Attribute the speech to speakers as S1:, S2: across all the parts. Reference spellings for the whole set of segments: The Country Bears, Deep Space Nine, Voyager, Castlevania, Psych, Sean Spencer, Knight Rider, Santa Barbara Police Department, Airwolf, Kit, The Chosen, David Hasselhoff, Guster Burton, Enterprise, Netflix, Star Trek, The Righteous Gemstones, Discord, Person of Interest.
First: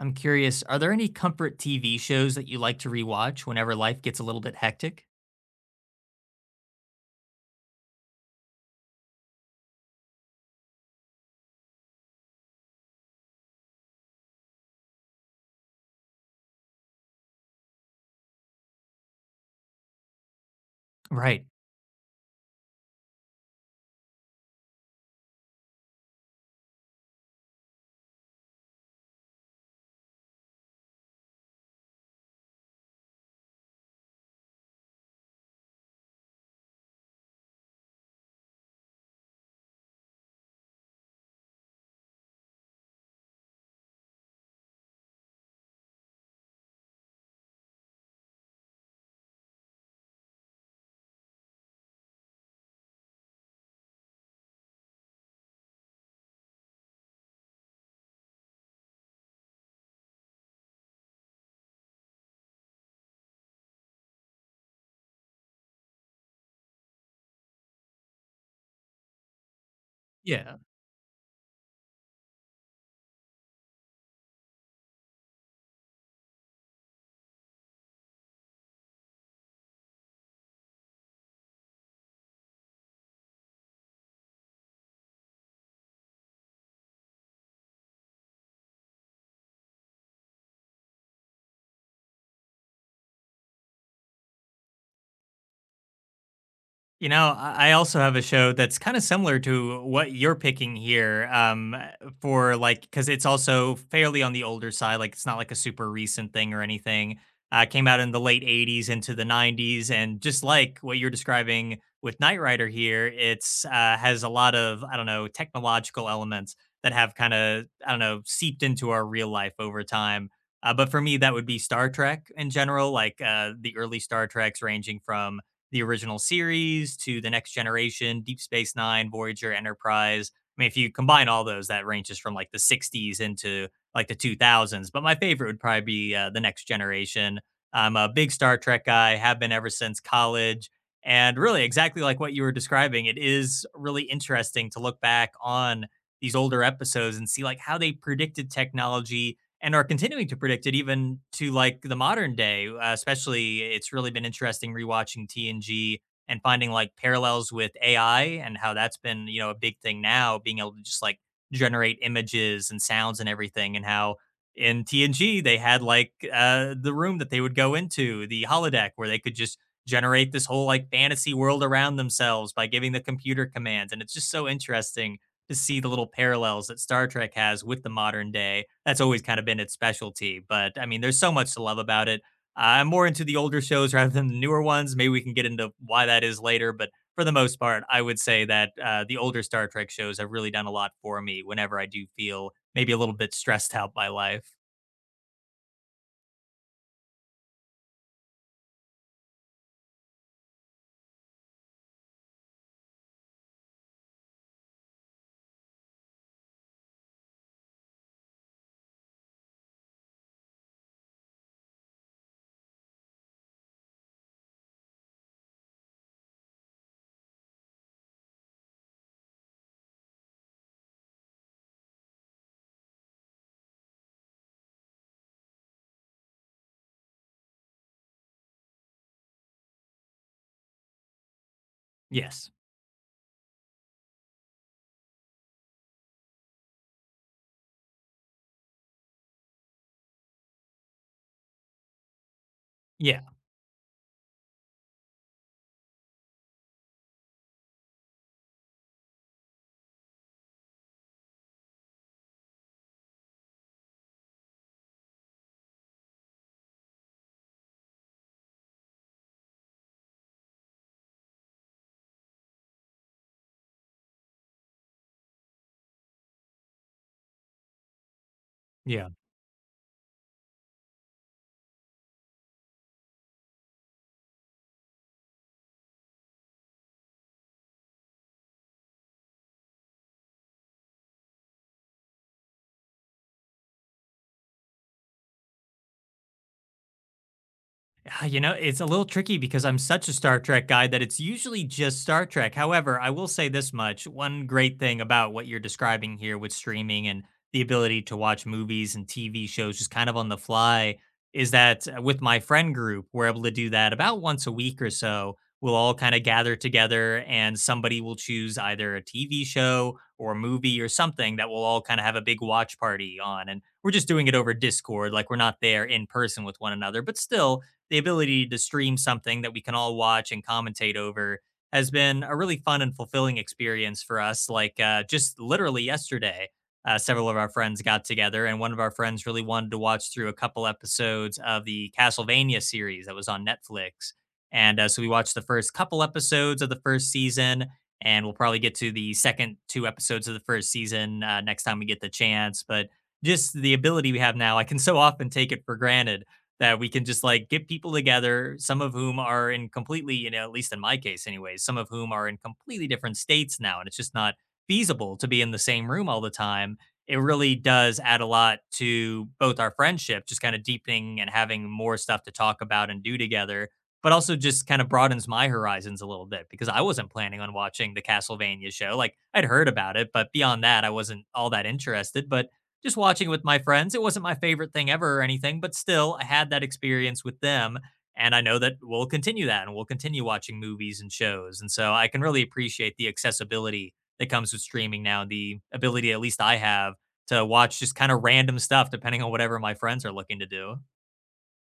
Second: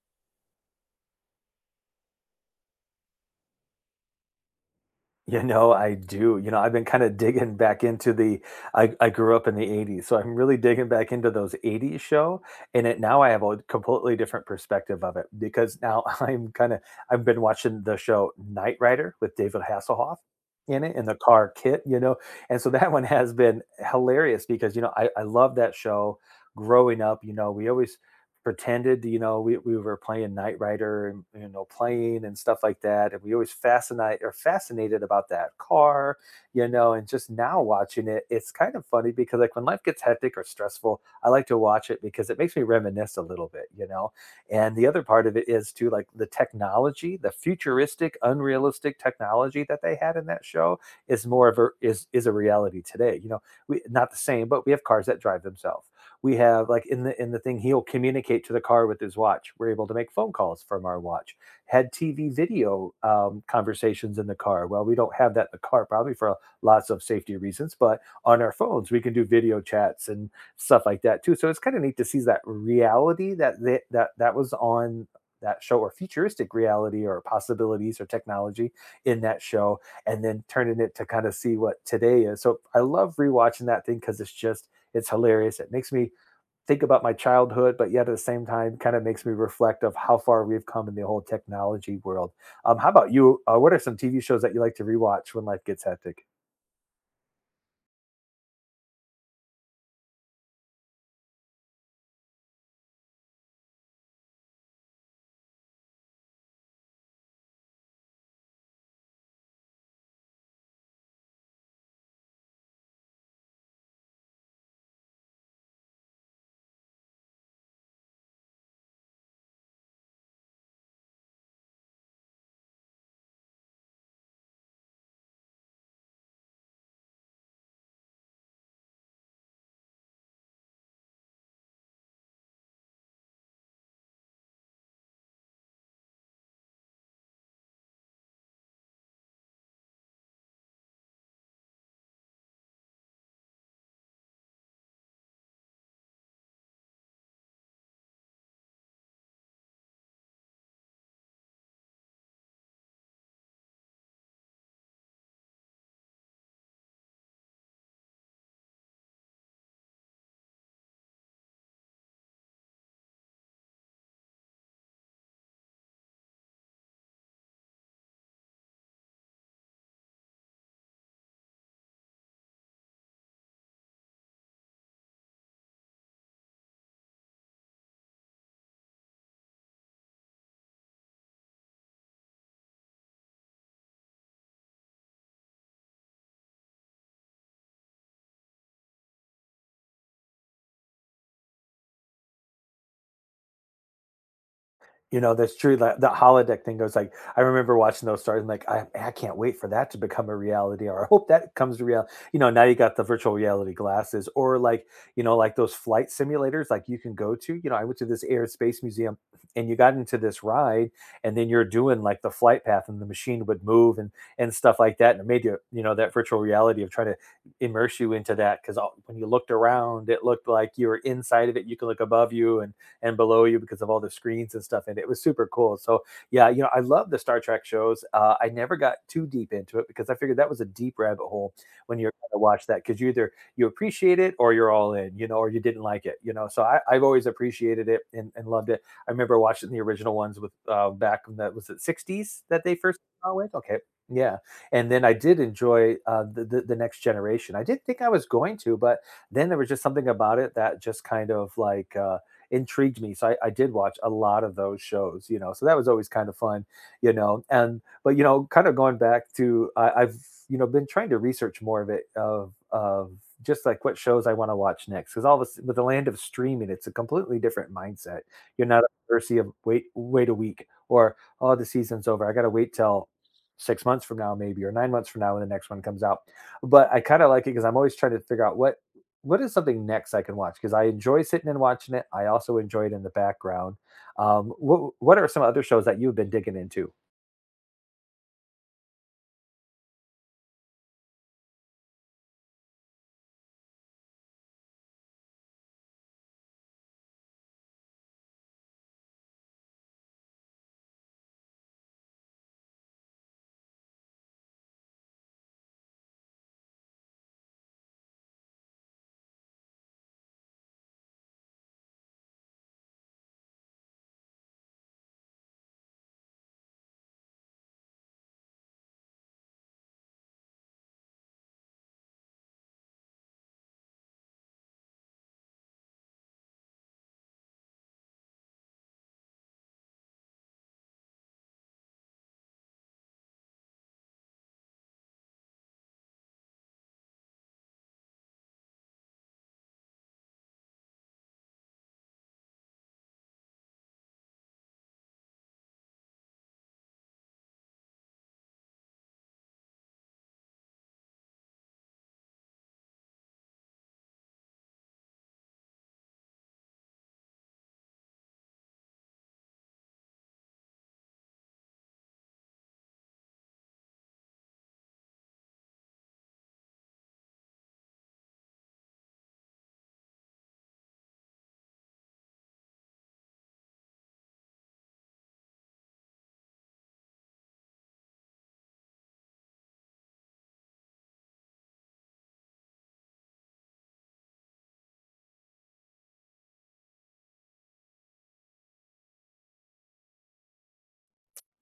S1: I'm curious, are there any comfort TV shows that you like to rewatch whenever life gets a little bit hectic?
S2: You know, I do. I've been kinda digging back into the. I grew up in the '80s, so I'm really digging back into those '80s show, and it now I have a completely different perspective of it because now I'm kinda I've been watching the show Knight Rider with David Hasselhoff in it, in the
S1: Right.
S2: car Kit, and so that one has been hilarious because, I love that show growing up, we always pretended, we were playing Knight Rider and playing and stuff like that. And we always fascinated about that car, and just now watching it, it's kind of funny because like when life gets hectic or stressful, I like to watch it because it makes me reminisce a little bit. And the other part of it is too like the technology, the futuristic, unrealistic technology that they had in that show is more of a is a reality today. You know, we not the same, but we have cars that drive themselves. We have like in the thing he'll communicate to the car with his watch. We're able to make phone calls from our watch. Had TV video conversations in the car. Well, we don't have that in the car probably for lots of safety reasons, but on our phones we can do video chats and
S1: Yeah.
S2: stuff like that too. So it's kind of neat to see that reality that that was on that show, or futuristic reality or possibilities or technology in that show, and then turning it to kind of see what today is. So I love rewatching that thing because it's just it's hilarious. It makes me think about my childhood, but yet at the same time, kind of makes me reflect of how far we've come in the whole technology world. How about you? What are some TV shows that you like to rewatch when life gets hectic?
S1: You know, I also have a show that's kind of similar to what you're picking here, for like, because it's also fairly on the older side. Like, it's not like a super recent thing or anything. Came out in the late '80s into the '90s. And just like what you're describing with Knight Rider here, it's has a lot of, I don't know, technological elements that have kind of, I don't know, seeped into our real life over time. But for me, that would be Star Trek in general, like the early Star Treks ranging from the original series to the next generation, Deep Space Nine, Voyager, Enterprise. I mean, if you combine all those, that ranges from like the '60s into like the 2000s. But my favorite would probably be the next generation. I'm a big Star Trek guy, have been ever since college. And really, exactly like what you were describing, it is really interesting to look back on these older episodes and see like how they predicted technology and are continuing to predict it even to like the modern day. Especially, it's really been interesting rewatching TNG and finding like parallels with AI and how that's been, you know, a big thing now, being able to just like generate images and sounds and everything, and how in TNG they had like the room that they would go into, the holodeck, where they could just generate this whole like fantasy world around themselves by giving the computer commands. And it's just so interesting to see the little parallels that Star Trek has with the modern day. That's always kind of been its specialty. But I mean, there's so much to love about it. I'm more into the older shows rather than the newer ones. Maybe we can get into why that is later. But for the most part, I would say that the older Star Trek shows have really done a lot for me whenever I do feel maybe a little bit stressed out by life.
S2: You know, that's true. That holodeck thing goes like, I remember watching those stars and like, I can't wait for that to become a reality, or I hope that comes to reality. You know, now you got the virtual reality glasses, or like, you know, like those flight simulators, like you can go to. You know, I went to this air and space museum and you got into this ride, and then you're doing like the flight path, and the machine would move and stuff like that. And it made you, you know, that virtual reality of trying to immerse you into that because when you looked around, it looked like you were inside of it. You could look above you, and below you because of all the screens and stuff. And it was super cool. So yeah, you know, I love the Star Trek shows. I never got too deep into it because I figured that was a deep rabbit hole when you're going to
S1: Yes.
S2: watch that because you either you appreciate it or you're all in, you know, or you didn't like it, you know. So I've always appreciated it and loved it. I remember watching the original ones with back in the was it 60s that they first
S1: Yeah.
S2: came out with. Okay, yeah, and then I did enjoy the next generation. I didn't think I was going to, but then there was just something about it that just kind of like intrigued me. So I did watch a lot of those shows, you know. So that was always kind of fun, you know. And but you know, kind of going back to I've you know been trying to research more of it of just like what shows I want to watch next because all of a s with the land of streaming, it's a completely different mindset. You're not at
S1: Yeah.
S2: the mercy of wait a week, or oh, the season's over. I got to wait till 6 months from now maybe, or 9 months from now when the next one comes out. But I kind of like it because I'm always trying to figure out what is something next I can watch. Because I enjoy sitting and watching it, I also enjoy it in the background. What are some other shows that you've been digging into?
S1: Ah, you know, it's a little tricky because I'm such a Star Trek guy that it's usually just Star Trek. However, I will say this much. One great thing about what you're describing here with streaming and the ability to watch movies and TV shows just kind of on the fly is that with my friend group, we're able to do that about once a week or so. We'll all kind of gather together and somebody will choose either a TV show or a movie or something that we'll all kind of have a big watch party on. And we're just doing it over Discord, like we're not there in person with one another, but still the ability to stream something that we can all watch and commentate over has been a really fun and fulfilling experience for us. Like just literally yesterday, several of our friends got together, and one of our friends really wanted to watch through a couple episodes of the Castlevania series that was on Netflix. And so we watched the first couple episodes of the first season, and we'll probably get to the second two episodes of the first season next time we get the chance. But just the ability we have now, I can so often take it for granted that we can just like get people together, some of whom are in completely, you know, at least in my case, anyways, some of whom are in completely different states now. And it's just not feasible to be in the same room all the time. It really does add a lot to both our friendship, just kind of deepening and having more stuff to talk about and do together, but also just kind of broadens my horizons a little bit because I wasn't planning on watching the Castlevania show. Like I'd heard about it, but beyond that, I wasn't all that interested. But just watching it with my friends. It wasn't my favorite thing ever or anything, but still, I had that experience with them. And I know that we'll continue that and we'll continue watching movies and shows. And so I can really appreciate the accessibility that comes with streaming now, the ability, at least I have, to watch just kind of random stuff depending on whatever my friends are looking to do.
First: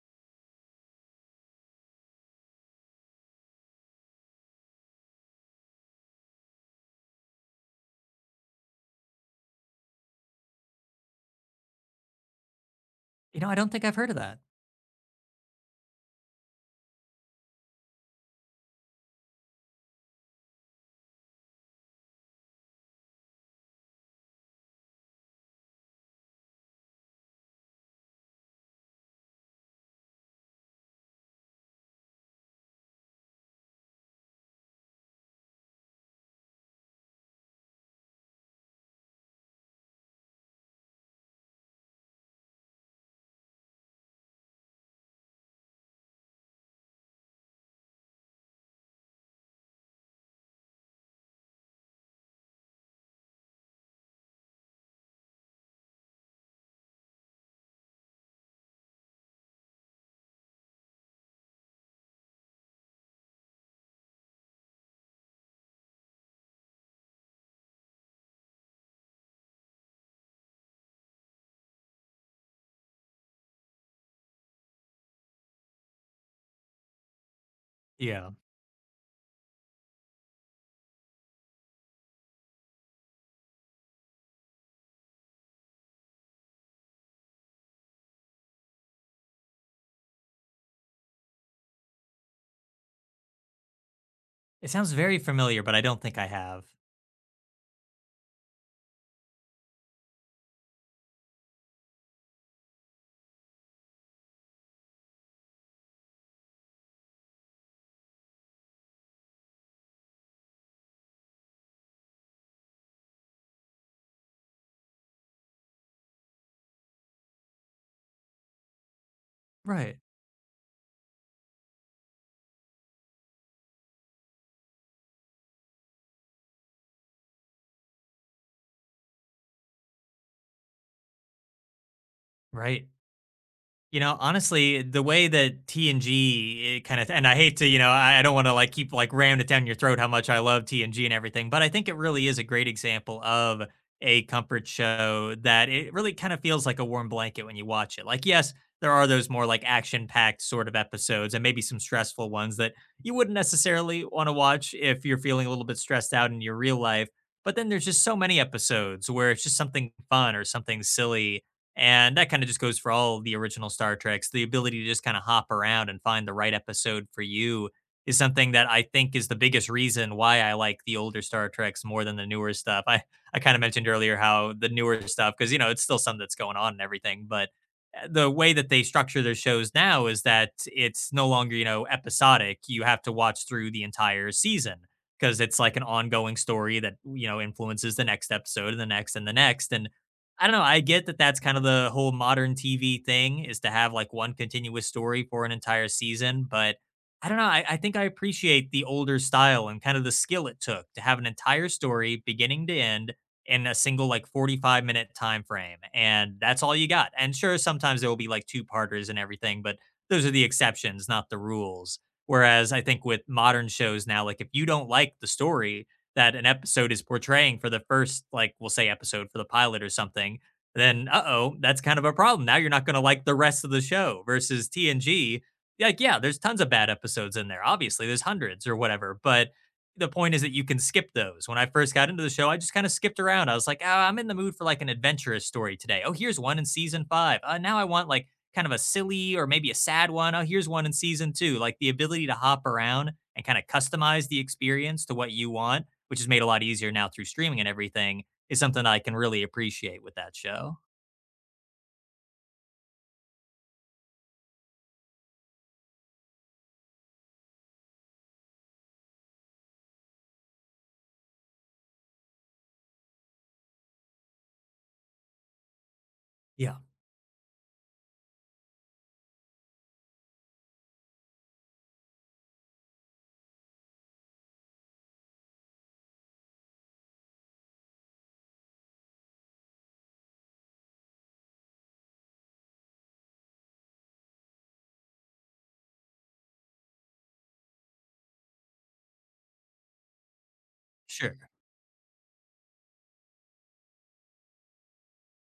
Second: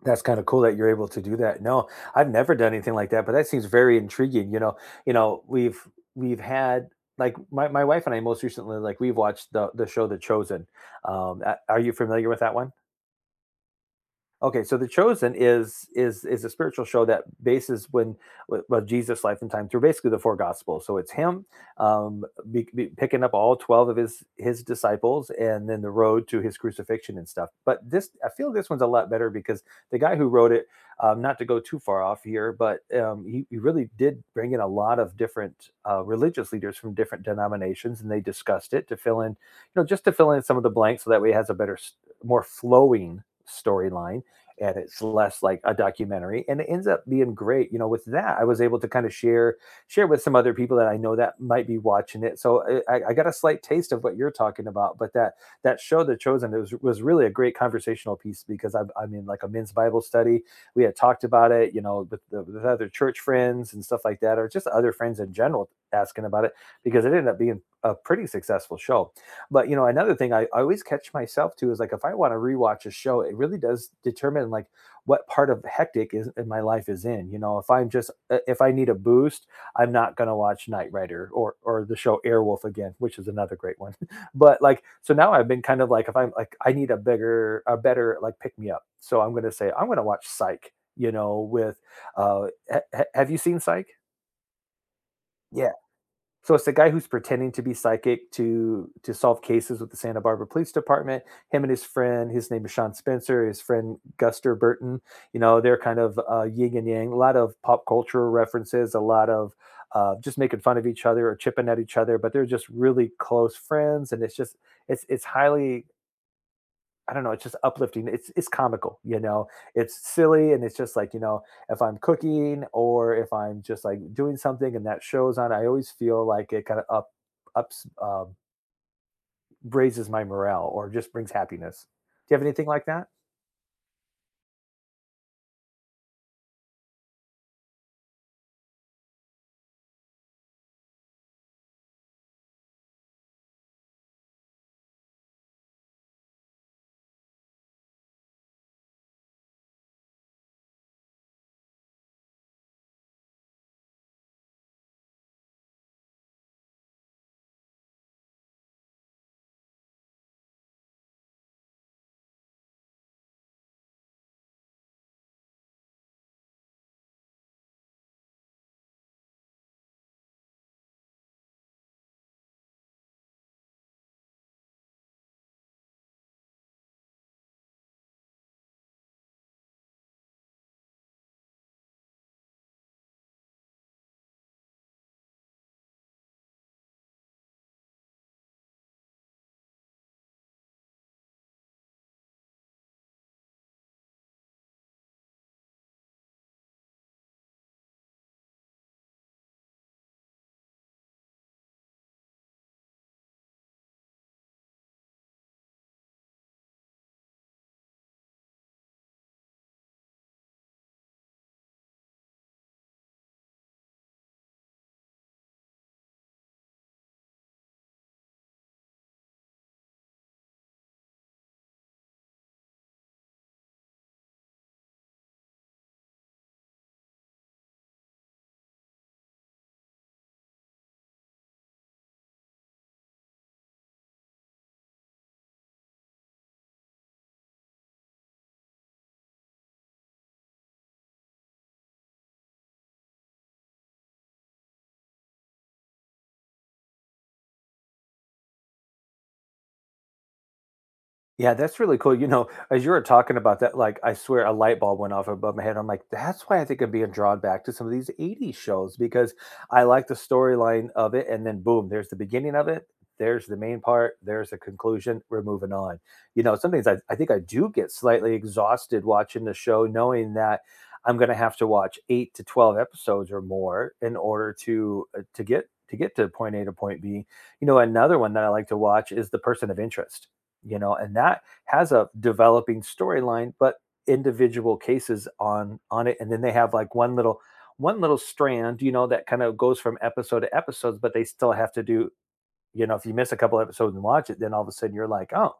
S2: That's kinda cool that you're able to do that. No, I've never done anything like that, but that seems very intriguing, you know, you know, we've we've had like, my wife and I most recently, like, we've watched the show The Chosen. A are you familiar with that one?
S1: You know, I don't think I've heard of that.
S2: Okay, so The Chosen is a spiritual show that bases when well Jesus' life and time through basically the 4 gospels. So it's him um, be picking up all 12 of his disciples, and then the road to his crucifixion and stuff. But this, I feel this one's a lot better because the guy who wrote it, not to go too far off here, but he really did bring in a lot of different religious leaders from different denominations, and they discussed it to fill in, you know, just to fill in some of the blanks, so that way it has a better, more flowing storyline, and it's less like a documentary and it ends up being great. You know, with that I was able to kind of share with some other people that I know that might be watching it. So I got a slight taste of what you're talking about, but that show The Chosen it was really a great conversational piece because I'm in like a men's bible study. We had talked about it, you know, with other church friends and stuff like that, or just other friends in general asking about it, because it ended up being a pretty successful show. But you know, another thing I always catch myself too is like if I want to rewatch a show, it really does determine like what part of hectic is in my life is in. You know, if I'm just
S1: Yeah.
S2: if I need a boost, I'm not gonna watch Knight Rider or the show Airwolf again, which is another great one. But like so now I've been kind of like if I'm like I need a bigger a better like pick me up, so I'm gonna watch Psych. You know, with uh, ha- have you seen Psych?
S1: It sounds very familiar,
S2: Yeah,
S1: but I don't think I
S2: so it's
S1: have.
S2: the guy who's pretending to be psychic to solve cases with the Santa Barbara Police Department. Him and his friend, his name is Sean Spencer, his friend Guster Burton. You know, they're kind of yin and yang. A lot of pop culture references, a lot of just making fun of each other or chipping at each other. But they're just really close friends, and it's just it's highly I don't know, it's just uplifting. It's comical, you know.
S1: Right.
S2: It's silly and it's just like, you know, if I'm cooking or if I'm just like doing something and that shows on, I always feel like it kind of up ups raises my morale or just brings happiness. Do you have anything like
S1: Right.
S2: that?
S1: You know, honestly, the way that TNG it kind of, and I hate to, you know, I don't wanna, like, keep, like, ramming it down your throat how much I love TNG and everything, but I think it really is a great example of a comfort show that it really kind of feels like a warm blanket when you watch it. Like, yes, there are those more, like, action-packed sort of episodes and maybe some stressful ones that you wouldn't necessarily wanna watch if you're feeling a little bit stressed out in your real life, but then there's just so many episodes where it's just something fun or something silly, and that kind of just goes for all the original Star Treks. The ability to just kind of hop around and find the right episode for you is something that I think is the biggest reason why I like the older Star Treks more than the newer stuff. I kind of mentioned earlier how the newer stuff, because, you know, it's still something that's going on and everything, but the way that they structure their shows now is that it's no longer, you know, episodic. You have to watch through the entire season because it's like an ongoing story that, you know, influences the next episode and the next and the next. And I don't know. I get that that's kind of the whole modern TV thing is to have like one continuous story for an entire season. But I don't know. I think I appreciate the older style and kind of the skill it took to have an entire story beginning to end in a single like 45-minute time frame. And that's all you got. And sure, sometimes there will be like two parters and everything, but those are the exceptions, not the rules. Whereas I think with modern shows now, like if you don't like the story that an episode is portraying for the first, like, we'll say episode for the pilot or something, then uh oh, that's kind of a problem. Now you're not going to like the rest of the show versus TNG. Like, yeah, there's tons of bad episodes in there. Obviously, there's hundreds or whatever. But the point is that you can skip those. When I first got into the show, I just kind of skipped around. I was like, oh, I'm in the mood for like an adventurous story today. Oh, here's one in season five. Now I want like kind of a silly or maybe a sad one. Oh, here's one in season two. Like the ability to hop around and kind of customize the experience to what you want, which is made a lot easier now through streaming and everything, is something I can really appreciate with that show.
S2: Yeah, that's really cool. You know, as you were talking about that, like I swear a light bulb went off above my head. I'm like, that's why I think I'm being drawn back to some of these 80s shows because I like the storyline of it. And then boom, there's the beginning of it. There's the main part. There's the conclusion. We're moving on. You know,
S1: Yeah.
S2: sometimes I think I do get slightly exhausted watching the show, knowing that I'm going to have to watch eight to 12 episodes or more in order to get to point A to point B. You know, another one that I like to watch is The Person of Interest. You know, and that has a developing storyline but individual cases on it, and then they have like one little strand, you know, that kind of goes from episode to episode, but they
S1: Sure.
S2: still have to do, you know, if you miss a couple episodes and watch it, then all of a sudden you're like, oh,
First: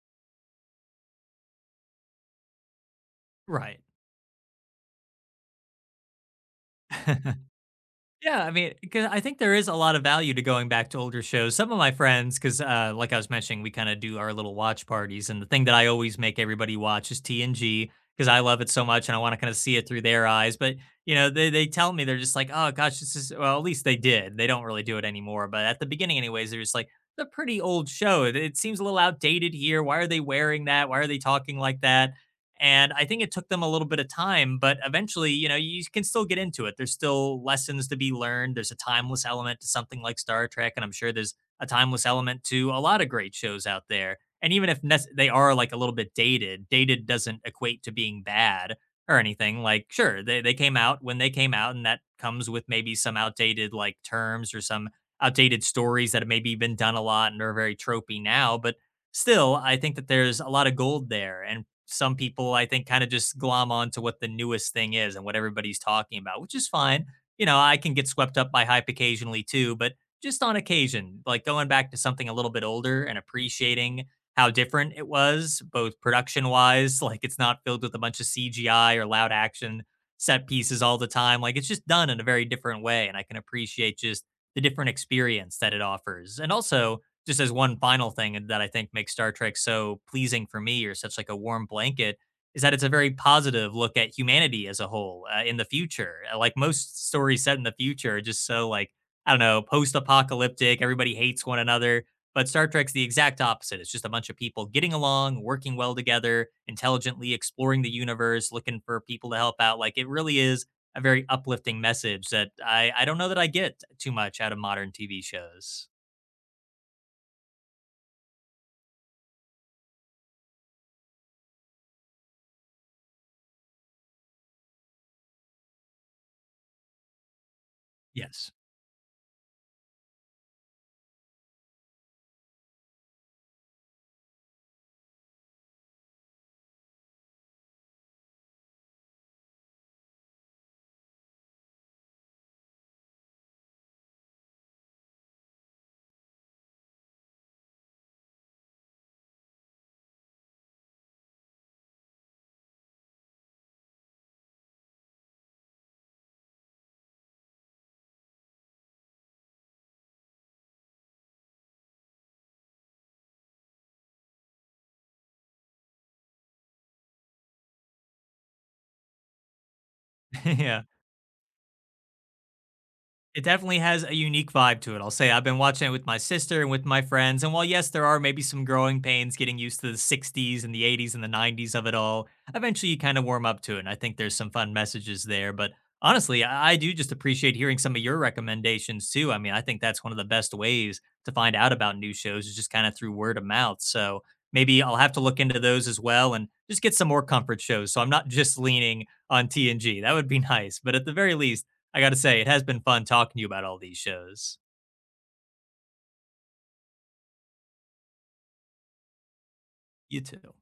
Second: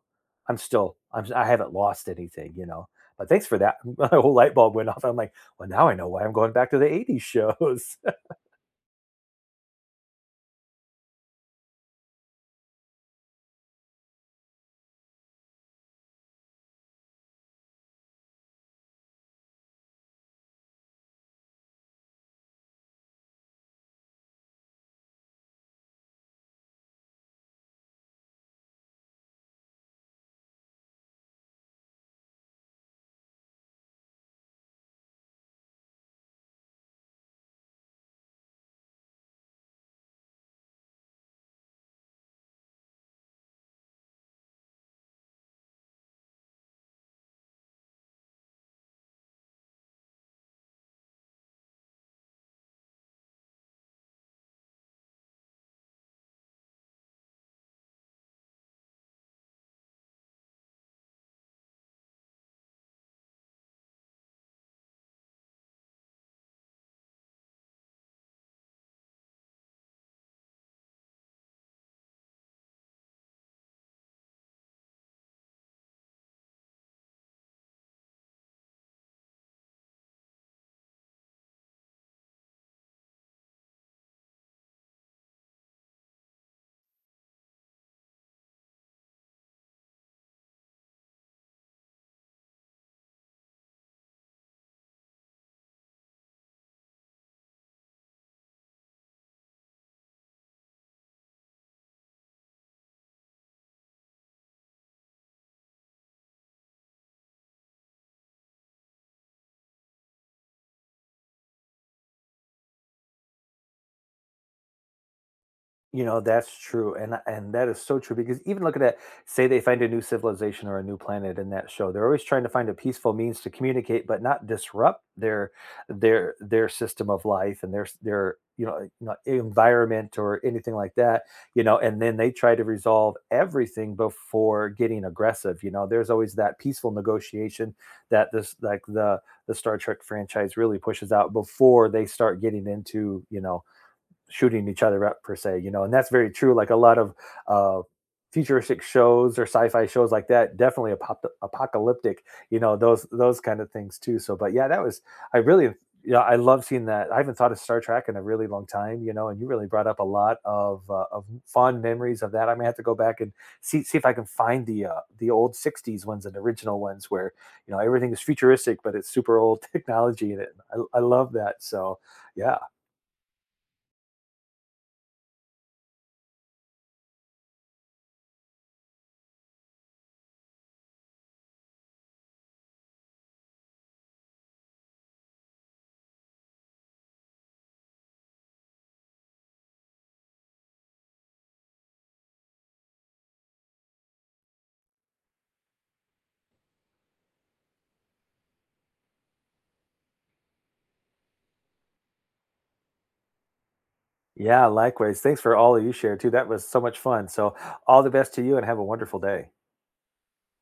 S2: I'm still, I haven't lost anything, you know. But thanks for that.
S1: Right.
S2: My whole light bulb went off. I'm like, well, now I know why I'm going back to the 80s shows.
S1: Yeah, I mean, 'cause I think there is a lot of value to going back to older shows. Some of my friends, because like I was mentioning, we kind of do our little watch parties, and the thing that I always make everybody watch is TNG because I love it so much and I want to kind of see it through their eyes. But you know, they tell me they're just like, oh gosh, this is, well, at least they did. They don't really do it anymore, but at the beginning, anyways, they're just like the pretty old show. It seems a little outdated here. Why are they wearing that? Why are they talking like that? And I think it took them a little bit of time, but eventually, you know, you can still get into it. There's still lessons to be learned. There's a timeless element to something like Star Trek, and I'm sure there's a timeless element to a lot of great shows out there. And even if they are like a little bit dated, dated doesn't equate to being bad or anything. Like, sure, they came out when they came out, and that comes with maybe some outdated like terms or some outdated stories that have maybe been done a lot and are very tropey now. But still, I think that there's a lot of gold there. And some people, I think, kind of just glom onto what the newest thing is and what everybody's talking about, which is fine. You know, I can get swept up by hype occasionally too, but just on occasion, like going back to something a little bit older and appreciating how different it was, both production wise, like it's not filled with a bunch of CGI or loud action set pieces all the time. Like it's just done in a very different way. And I can appreciate just the different experience that it offers. And also, just as one final thing that I think makes Star Trek so pleasing for me or such like a warm blanket is that it's a very positive look at humanity as a whole in the future. Like most stories set in the future are just so like, I don't know, post-apocalyptic, everybody hates one another, but Star Trek's the exact opposite. It's just a bunch of people getting along, working well together, intelligently exploring the universe, looking for people to help out. Like it really is a very uplifting message that I don't know that I get too much out of modern TV shows.
S2: You know, that's true, and that is so true because even look at that. Say they find a new civilization or a new planet in that show, they're always trying to find a peaceful means to communicate but not disrupt their system of life and
S1: Yes.
S2: you know, environment or anything like that, you know, and then they try to resolve everything before getting aggressive. You know, there's always that peaceful negotiation that the Star Trek franchise really pushes out before they start getting into, you know, shooting each other up per se, you know. And that's very true. Like a lot of uh futuristic shows or sci-fi shows, like that definitely apop apocalyptic, you know, those kind of things too. So but yeah, that was I really yeah, I love seeing that. I haven't thought of Star Trek in a really long time, you know, and you really brought up a lot of fond memories of that. I may have to go back and see if I can find the old 60s ones and original ones where you know everything is futuristic but it's super old technology in it.
S1: Yeah.
S2: I love that, so yeah.
S1: It definitely has a unique vibe to it. I'll say I've been watching it with my sister and with my friends. And while, yes, there are maybe some growing pains getting used to the '60s and the '80s and the '90s of it all, eventually you kind of warm up to it. And I think there's some fun messages there. But honestly, I do just appreciate hearing some of your recommendations too. I mean, I think that's one of the best ways to find out about new shows is just kind of through word of mouth. So maybe I'll have to look into those as well and just get some more comfort shows. So I'm not just leaning on TNG. That would be nice. But at the very least, I got to say, it has been fun talking to you about all these shows.
S2: Yeah, likewise. Thanks for all that you shared too. That was so much fun. So, all the best to you and have a wonderful day.
S1: You too.